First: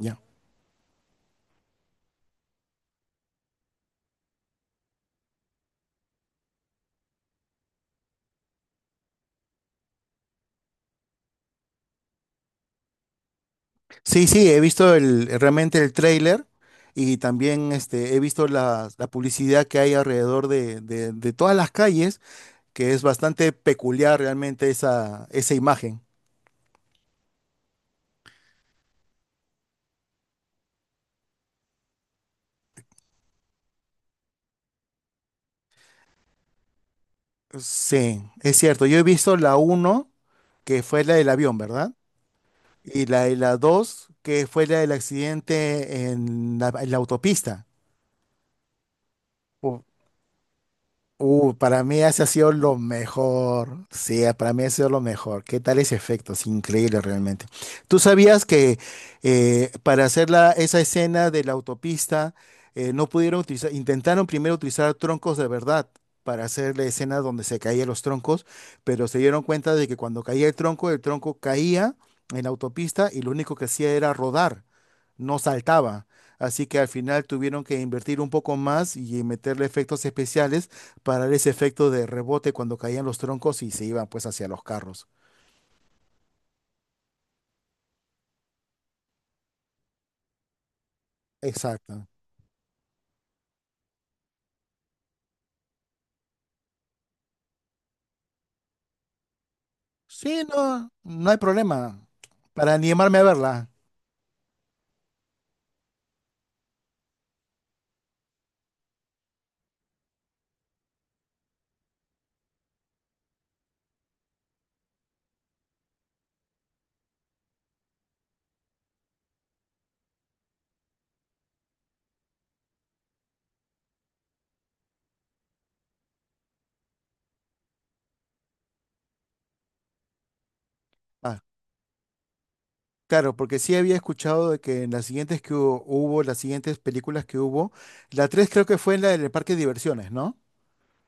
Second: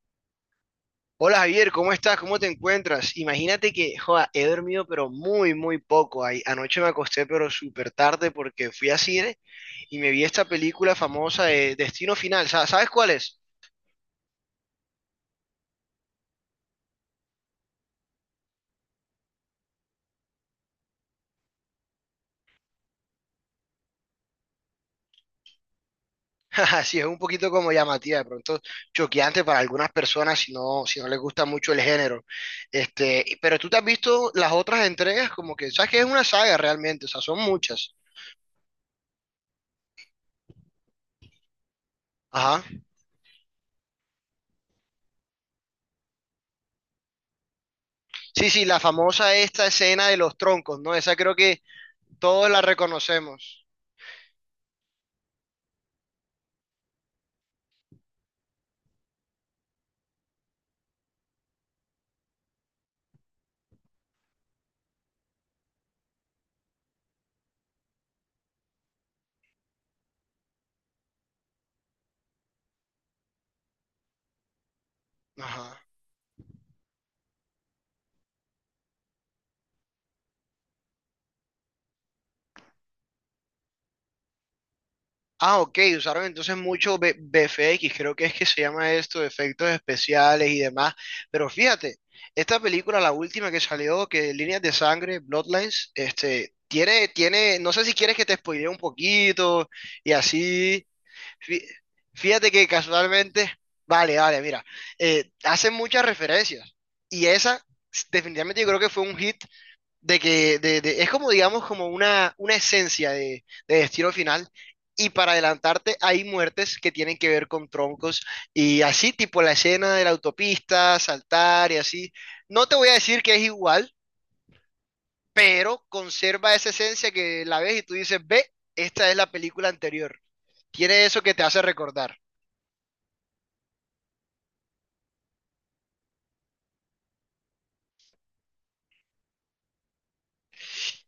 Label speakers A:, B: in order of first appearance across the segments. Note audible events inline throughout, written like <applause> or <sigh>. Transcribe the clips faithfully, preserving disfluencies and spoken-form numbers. A: Ya.
B: Hola Javier, ¿cómo estás? ¿Cómo te encuentras? Imagínate que, joda, he dormido pero muy, muy poco. Ay, anoche me acosté pero súper tarde porque fui a cine y me vi esta película famosa de Destino Final. Sa- ¿Sabes cuál es?
A: Sí, sí, he visto el, realmente el tráiler y también este, he visto la, la publicidad que hay alrededor de, de- de todas las calles, que es bastante peculiar realmente esa, esa imagen.
B: <laughs> Jaja, sí, es un poquito como llamativa, de pronto choqueante para algunas personas si no, si no les gusta mucho el género. Este, y- pero tú te has visto las otras entregas como que, sabes que es una saga realmente, o sea, son muchas.
A: Sí, es cierto. Yo he visto la uno que fue la del avión, ¿verdad?
B: Ajá.
A: Y la de la dos que fue la del accidente en la, en la autopista.
B: Sí, sí, la famosa esta escena de los troncos, ¿no? Esa creo
A: Uh,
B: que
A: para mí ese ha
B: todos
A: sido
B: la
A: lo
B: reconocemos.
A: mejor. Sí, ah, para mí ha sido lo mejor. ¿Qué tal ese efecto? Es increíble realmente. ¿Tú sabías que eh, para hacer la- esa escena de la autopista eh, no pudieron utilizar, intentaron primero utilizar troncos de verdad para hacer la escena donde se caían los troncos, pero se dieron cuenta de que cuando caía el tronco, el tronco caía en la autopista y lo único que hacía era rodar, no
B: Ajá.
A: saltaba. Así que al final tuvieron que invertir un poco más y meterle efectos especiales para ese efecto de rebote cuando caían los troncos y se iban pues hacia los carros.
B: Ah, ok, usaron entonces mucho B- BFX, creo que es que se llama esto, efectos especiales y demás. Pero fíjate,
A: Exacto.
B: esta película, la última que salió, que Líneas de Sangre, Bloodlines, este, tiene, tiene, no sé si quieres que te spoilee un poquito y
A: Sí,
B: así.
A: no, no hay
B: Fí-
A: problema.
B: Fíjate que
A: Para animarme a
B: casualmente,
A: verla.
B: vale, vale, mira, eh, hacen muchas referencias y esa s- definitivamente yo creo que fue un hit de que de- de- es como digamos como una, una esencia de, de Destino Final, y para adelantarte hay muertes que tienen que ver con troncos y así tipo la escena de la autopista, saltar y así. No te voy a decir que es igual, pero conserva esa esencia que la ves y tú dices, ve, esta es la película anterior. Tiene eso que
A: Ah,
B: te hace recordar.
A: claro, porque sí había escuchado de que en las siguientes que hu- hubo, las siguientes películas que hubo, la tres creo que fue en la del parque de diversiones, ¿no?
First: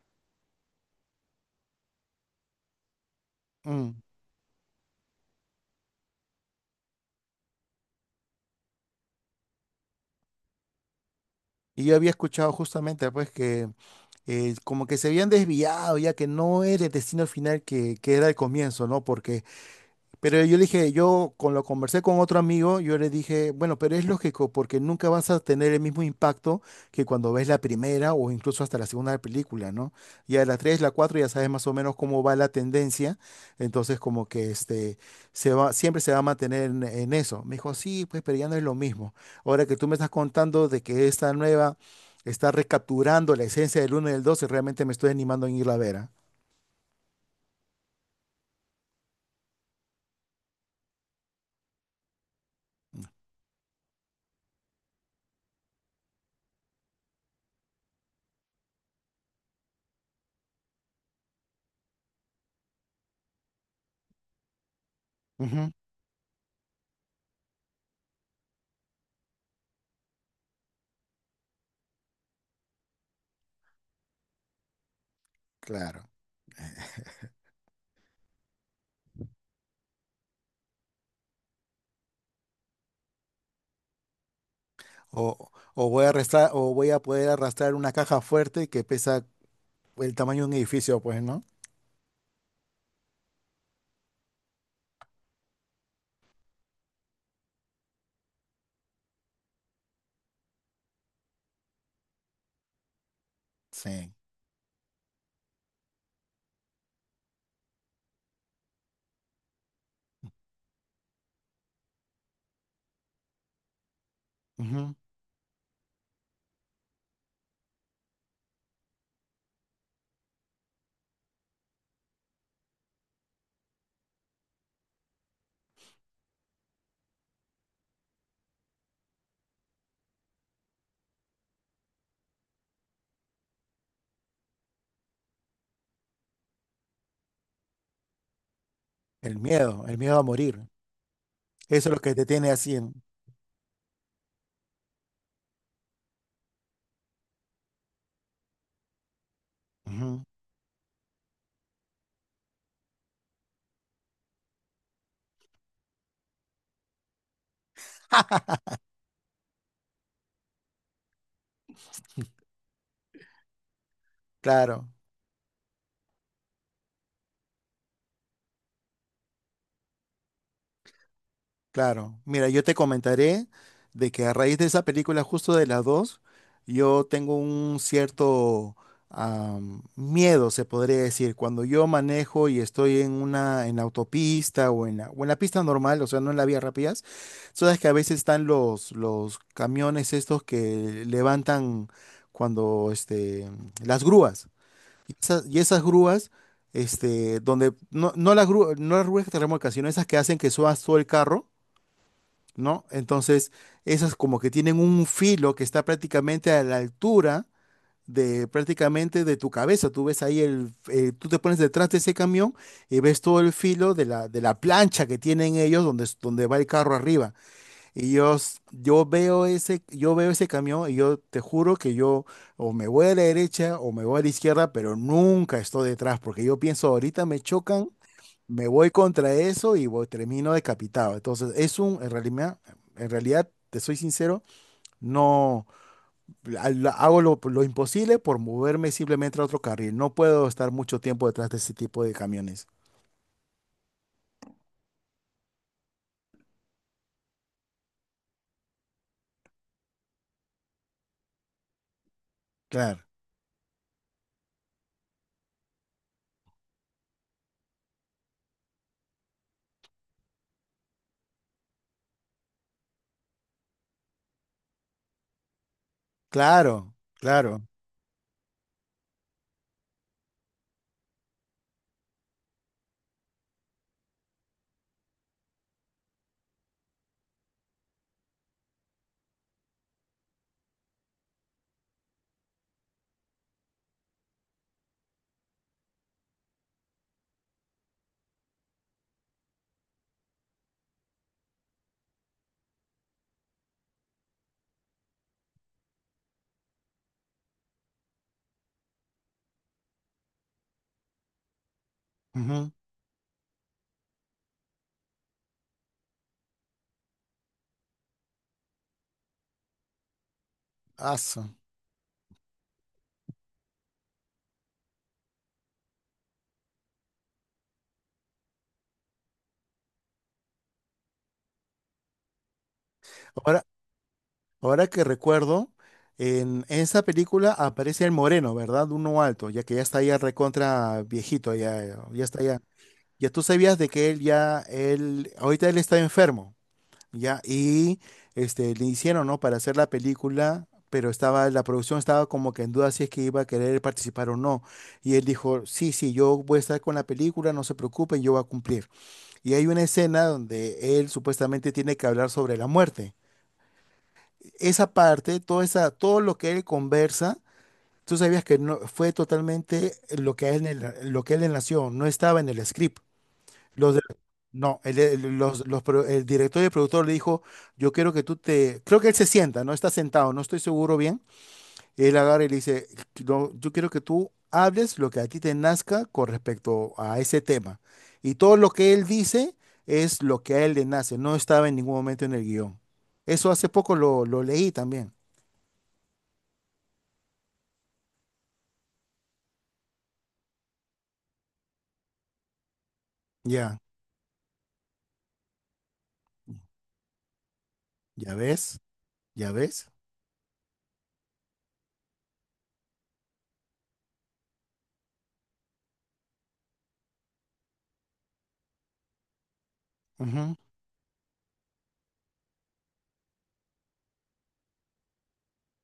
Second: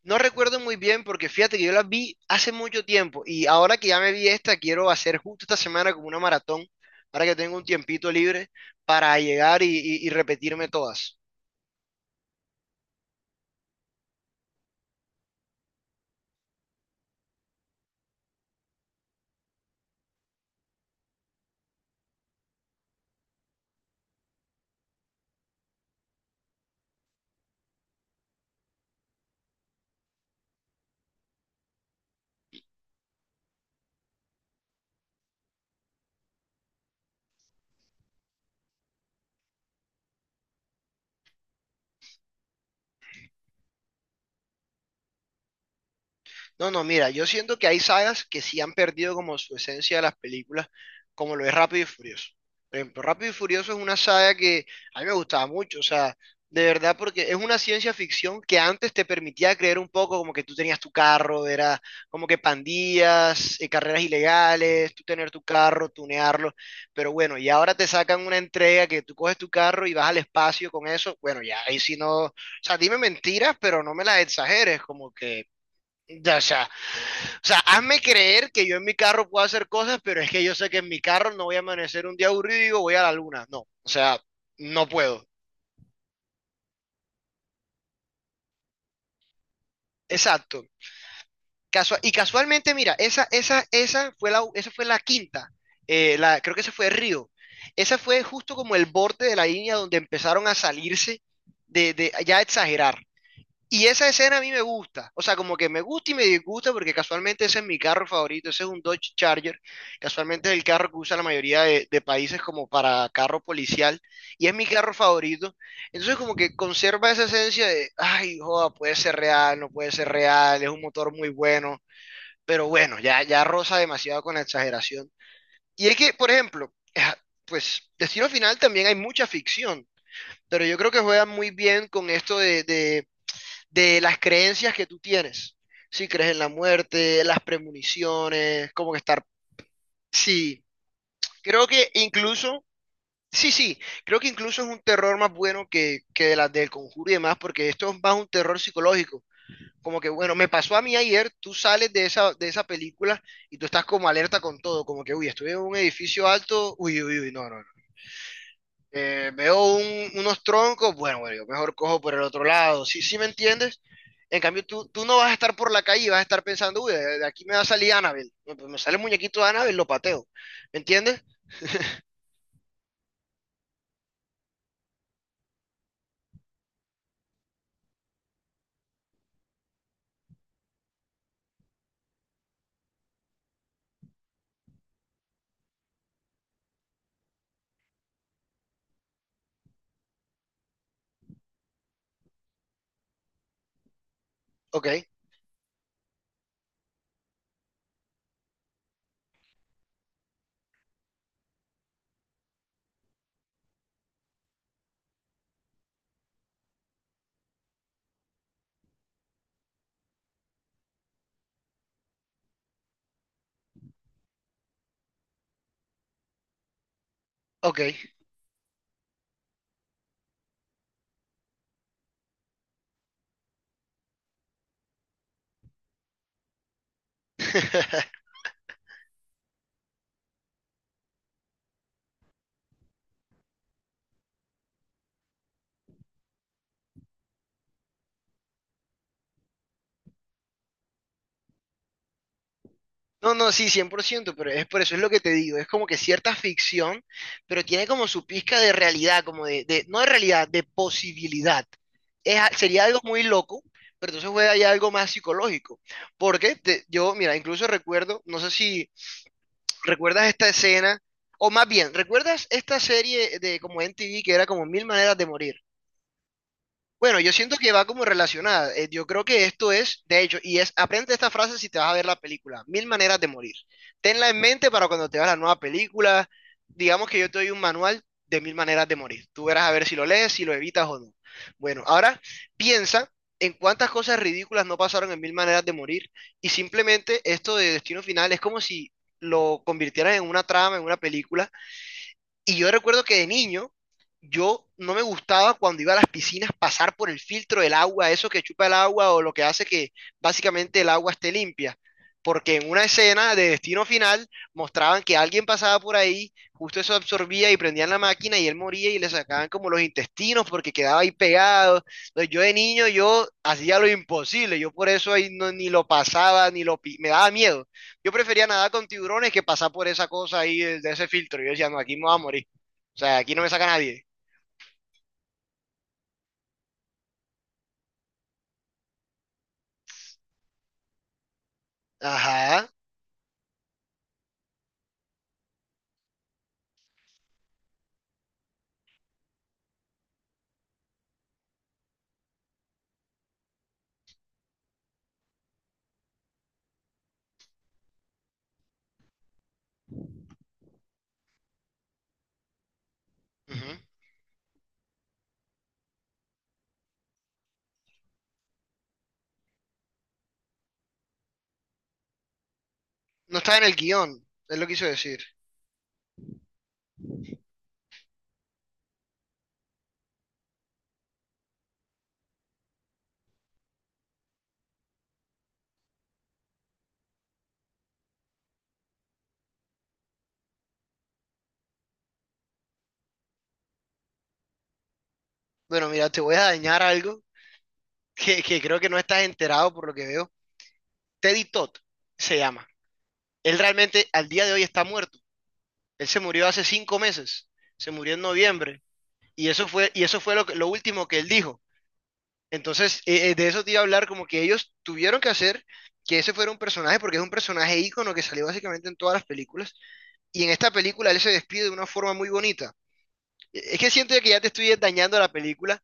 B: No recuerdo muy bien porque fíjate que yo las vi hace mucho tiempo y ahora que
A: Mm.
B: ya me vi esta, quiero hacer justo esta semana como una maratón, ahora que tengo un tiempito libre para llegar y, y- y repetirme todas.
A: Y yo había escuchado justamente pues que eh, como que se habían desviado, ya que no era el destino final que, que era el comienzo, ¿no? Porque pero yo le dije, yo con lo conversé con otro amigo, yo le dije, bueno, pero es lógico, porque nunca vas a tener el mismo impacto que cuando ves la primera o incluso hasta la segunda película, ¿no? Ya la tres, la cuatro, ya sabes más o menos cómo va la tendencia, entonces como que este, se va, siempre se va a mantener en, en eso. Me dijo, sí, pues, pero ya no es lo mismo. Ahora que tú me estás contando de que esta nueva está recapturando la esencia del uno y del dos, realmente me estoy animando en ir a ver, ¿ah?
B: No, no, mira, yo siento que hay sagas que sí han perdido como su esencia de las películas, como lo es Rápido y Furioso. Por ejemplo, Rápido y Furioso es una saga que a mí me gustaba mucho, o sea, de verdad, porque es una ciencia ficción que antes te permitía creer un poco como que tú tenías tu carro, era como que pandillas, eh, carreras ilegales, tú tener tu
A: Ujú,
B: carro, tunearlo, pero bueno, y ahora te sacan una entrega que tú coges tu carro y vas al espacio con eso, bueno, ya ahí sí no, o sea, dime mentiras, pero no me las exageres, como que
A: claro.
B: ya, o sea, o sea, hazme creer que yo en mi carro puedo hacer cosas, pero es que yo sé que en mi carro no voy a amanecer un día aburrido y digo, voy a la luna. No, o sea, no puedo.
A: O, o voy a arrastrar, o voy a poder arrastrar una caja fuerte que pesa el tamaño de un
B: Exacto.
A: edificio, pues, ¿no?
B: Casua- y casualmente, mira, esa, esa, esa fue la, esa fue la quinta. Eh, la, creo que esa fue Río. Esa fue justo como el borde de la línea donde empezaron a salirse de, de ya a exagerar. Y esa
A: Sí.
B: escena a mí me gusta, o sea, como que me gusta y me disgusta porque casualmente ese es mi carro favorito, ese es un Dodge Charger, casualmente es el carro que usa la mayoría de, de países como para carro policial y es mi carro
A: Ujú.
B: favorito. Entonces como que conserva esa esencia de, ay, joda, puede ser real, no puede ser real, es un motor muy bueno, pero bueno, ya, ya roza demasiado con la exageración. Y es que, por ejemplo, <laughs> pues Destino Final también hay mucha ficción, pero yo creo que juegan muy bien con esto de de de las creencias que tú tienes. Si crees en la muerte, las premoniciones, como que estar...
A: El miedo, el miedo a morir.
B: Sí, creo
A: Eso
B: que
A: es lo que te tiene
B: incluso...
A: así. en-
B: Sí, sí, creo que incluso es un terror más bueno que, que de las del conjuro y demás, porque esto es más un terror psicológico. Como que,
A: Ujú.
B: bueno, me pasó a mí ayer, tú sales de esa, de esa película y tú estás como alerta con todo, como que, uy, estoy en un edificio alto, uy, uy, uy, no, no, no. Eh, veo un- unos troncos, bueno, bueno, yo mejor cojo por el otro lado, ¿sí, sí me entiendes? En cambio, tú,
A: Claro.
B: tú no vas a estar por la calle y vas a estar pensando, uy, de de aquí me va a salir Annabelle. Me me sale el muñequito de Annabelle, lo pateo. ¿Me entiendes?
A: Claro, mira, yo te comentaré de que a raíz de esa película, justo de las dos, yo tengo un cierto am, miedo, se podría decir, cuando yo manejo y estoy en una en la autopista o en la, o en la pista normal, o sea, no en la vía rápidas, sabes que a veces están los los camiones estos que levantan cuando este las grúas
B: Ok,
A: y esas, y esas grúas este donde no no las grúas no las grúas que te remolcan, sino esas que hacen que subas todo el carro, ¿no? Entonces, esas como que tienen un filo que está prácticamente a la altura de prácticamente de tu cabeza. Tú ves ahí el, eh, tú te pones detrás de ese camión y ves todo el filo de la, de la plancha que tienen ellos donde, es- donde va el carro arriba.
B: ok.
A: Y yo, s- yo veo ese, yo veo ese camión y yo te juro que yo o me voy a la derecha o me voy a la izquierda, pero nunca estoy detrás porque yo pienso ahorita me chocan,
B: <laughs>
A: me voy contra eso y voy- termino decapitado. Entonces, es un, en realidad, en realidad, te soy sincero, no al- hago lo, lo imposible por moverme simplemente a otro carril. No puedo estar mucho tiempo detrás de ese tipo de camiones.
B: No, no, sí, cien por ciento, pero es por eso es lo que te digo, es como que cierta ficción, pero tiene como su pizca de realidad, como de, de- no de realidad, de posibilidad. Es a- sería algo
A: Claro,
B: muy loco, pero entonces juega ya algo más psicológico. Porque te- yo, mira, incluso recuerdo, no sé si recuerdas esta escena, o más bien, ¿recuerdas esta serie de como M T V que era como Mil Maneras de Morir?
A: claro,
B: Bueno, yo siento
A: claro.
B: que va como relacionada. Eh, yo creo que esto es, de hecho, y es, aprende esta frase si te vas a ver la película. Mil maneras de morir. Tenla en mente para cuando te veas la nueva película. Digamos que yo te doy un manual de mil maneras de morir. Tú verás a ver si lo lees, si lo evitas o no. Bueno, ahora piensa en cuántas cosas ridículas no pasaron en mil maneras de morir. Y simplemente esto de destino final es como si lo convirtieran en una trama, en una película y yo recuerdo que de niño, yo no me gustaba cuando iba a las piscinas pasar por el filtro del agua, eso que chupa el agua o lo que hace que básicamente el agua esté limpia. Porque en
A: Ujú.
B: una escena de Destino Final mostraban que alguien pasaba por ahí, justo eso absorbía y prendían la máquina y él moría y le sacaban como los intestinos porque quedaba ahí
A: Aso.
B: pegado. Entonces yo de niño yo hacía lo imposible, yo por eso ahí no- ni lo pasaba, ni lo pi- me daba miedo. Yo prefería nadar con tiburones que pasar por esa cosa ahí, de, de ese filtro. Yo decía, no, aquí me voy a morir. O sea, aquí no me saca
A: Ahora,
B: nadie.
A: ahora que recuerdo, en esa película aparece el moreno, ¿verdad? Uno alto, ya que ya está ya recontra viejito, ya, ya está ya.
B: Ajá.
A: Ya tú sabías de que él ya, él, ahorita él está enfermo. Ya, y este, le hicieron, ¿no? Para hacer la película, pero estaba, la producción estaba como que en duda si es que iba a querer participar o no. Y él dijo, sí, sí, yo voy a estar con la película, no se preocupen, yo voy a cumplir. Y hay una escena donde él supuestamente tiene que hablar sobre la muerte.
B: Ujú.
A: Esa parte, toda esa, todo lo que él conversa, tú sabías que no, fue totalmente lo que a él, le- lo que a él le nació, no estaba en el script.
B: No está en el
A: Los de-
B: guión, es lo que
A: no,
B: quiso
A: el,
B: decir.
A: el- los, los pro- el director y el productor le dijo, yo quiero que tú te... Creo que él se sienta, no está sentado, no estoy seguro bien. Él agarra y le dice: "No, yo quiero que tú hables lo que a ti te nazca con respecto a ese tema". Y todo lo que él dice es lo que a él le nace, no estaba en ningún momento en el guión. Eso hace poco lo, lo leí también.
B: Bueno, mira, te voy a dañar algo que, que creo que no estás enterado por lo que veo. Teddy Todd se llama. Él
A: Ya,
B: realmente al día de hoy está muerto. Él se murió hace cinco meses. Se murió en
A: ya ves,
B: noviembre. Y
A: ya
B: eso
A: ves.
B: fue, y eso fue lo, que- lo último que él dijo. Entonces, eh, eh, de eso te iba a hablar, como que ellos tuvieron que hacer que ese fuera un personaje, porque es un personaje ícono que salió básicamente en todas las películas, y en
A: Ujú,
B: esta película él se despide de una forma muy bonita. Eh, Es que siento que ya te estoy dañando la película,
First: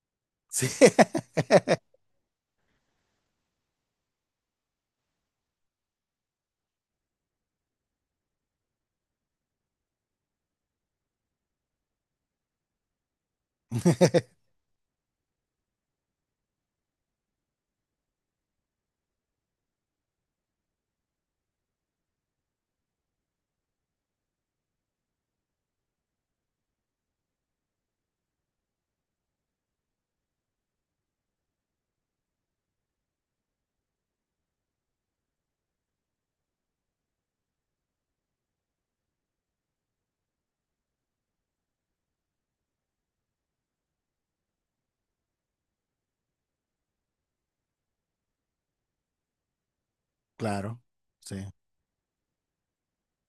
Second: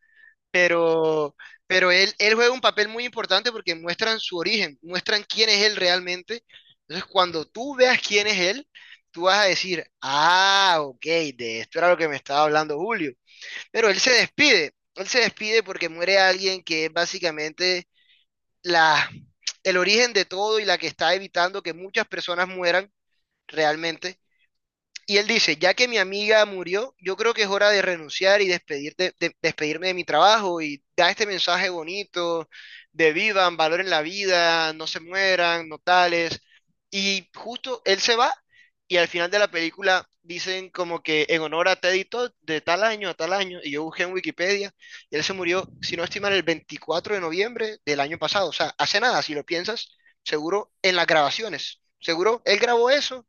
A: sí.
B: pero, pero él, él juega un papel muy importante porque muestran su origen, muestran quién es él realmente. Entonces, cuando tú veas quién es él, tú vas a decir, ah, ok, de esto era lo que me estaba hablando Julio. Pero él se
A: <laughs>
B: despide, él se despide porque muere alguien que es básicamente la, el origen de todo y la que está evitando que muchas personas mueran realmente y él dice, ya que mi amiga murió, yo creo que es hora de renunciar y despedir de- despedirme de mi trabajo y da este mensaje bonito de vivan, valoren la vida, no se mueran, no tales. Y justo él se va y al final de la película dicen como que en honor a Teddy Todd de tal año a tal año, y yo busqué en Wikipedia, y él se murió, si no estoy mal, el veinticuatro de noviembre del año pasado. O sea, hace nada, si lo piensas, seguro
A: Claro,
B: en las
A: sí,
B: grabaciones. Seguro él grabó eso,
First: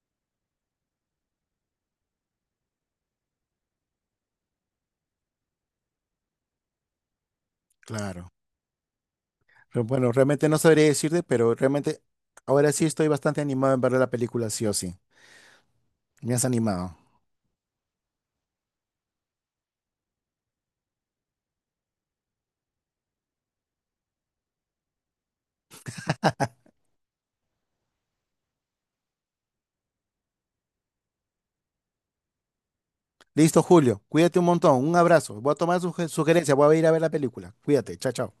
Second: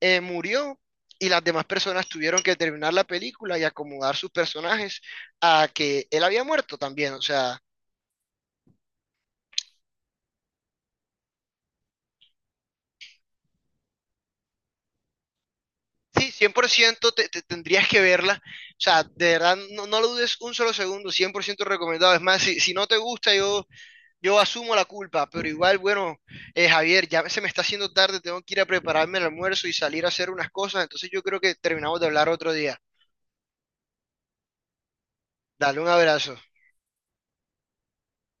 B: eh, murió y las demás personas tuvieron que terminar la película y acomodar sus personajes a que él había muerto también. O sea,
A: claro. Pero bueno, realmente no sabría decirte, pero realmente ahora sí estoy bastante animado en ver la película, sí o sí.
B: sí,
A: Me has animado.
B: cien por ciento te, te tendrías que verla. O sea, de verdad, no, no lo dudes un solo segundo, cien por ciento recomendado. Es más, si, si no te gusta, yo, yo asumo la culpa, pero igual, bueno, eh, Javier, ya se me está haciendo tarde, tengo que ir a prepararme el almuerzo y salir a hacer unas cosas, entonces yo creo que terminamos de hablar otro día.
A: Listo, Julio. Cuídate un montón. Un abrazo. Voy a
B: Dale
A: tomar
B: un
A: su
B: abrazo.
A: sugerencia. Voy a ir a ver la película. Cuídate. Chao, chao.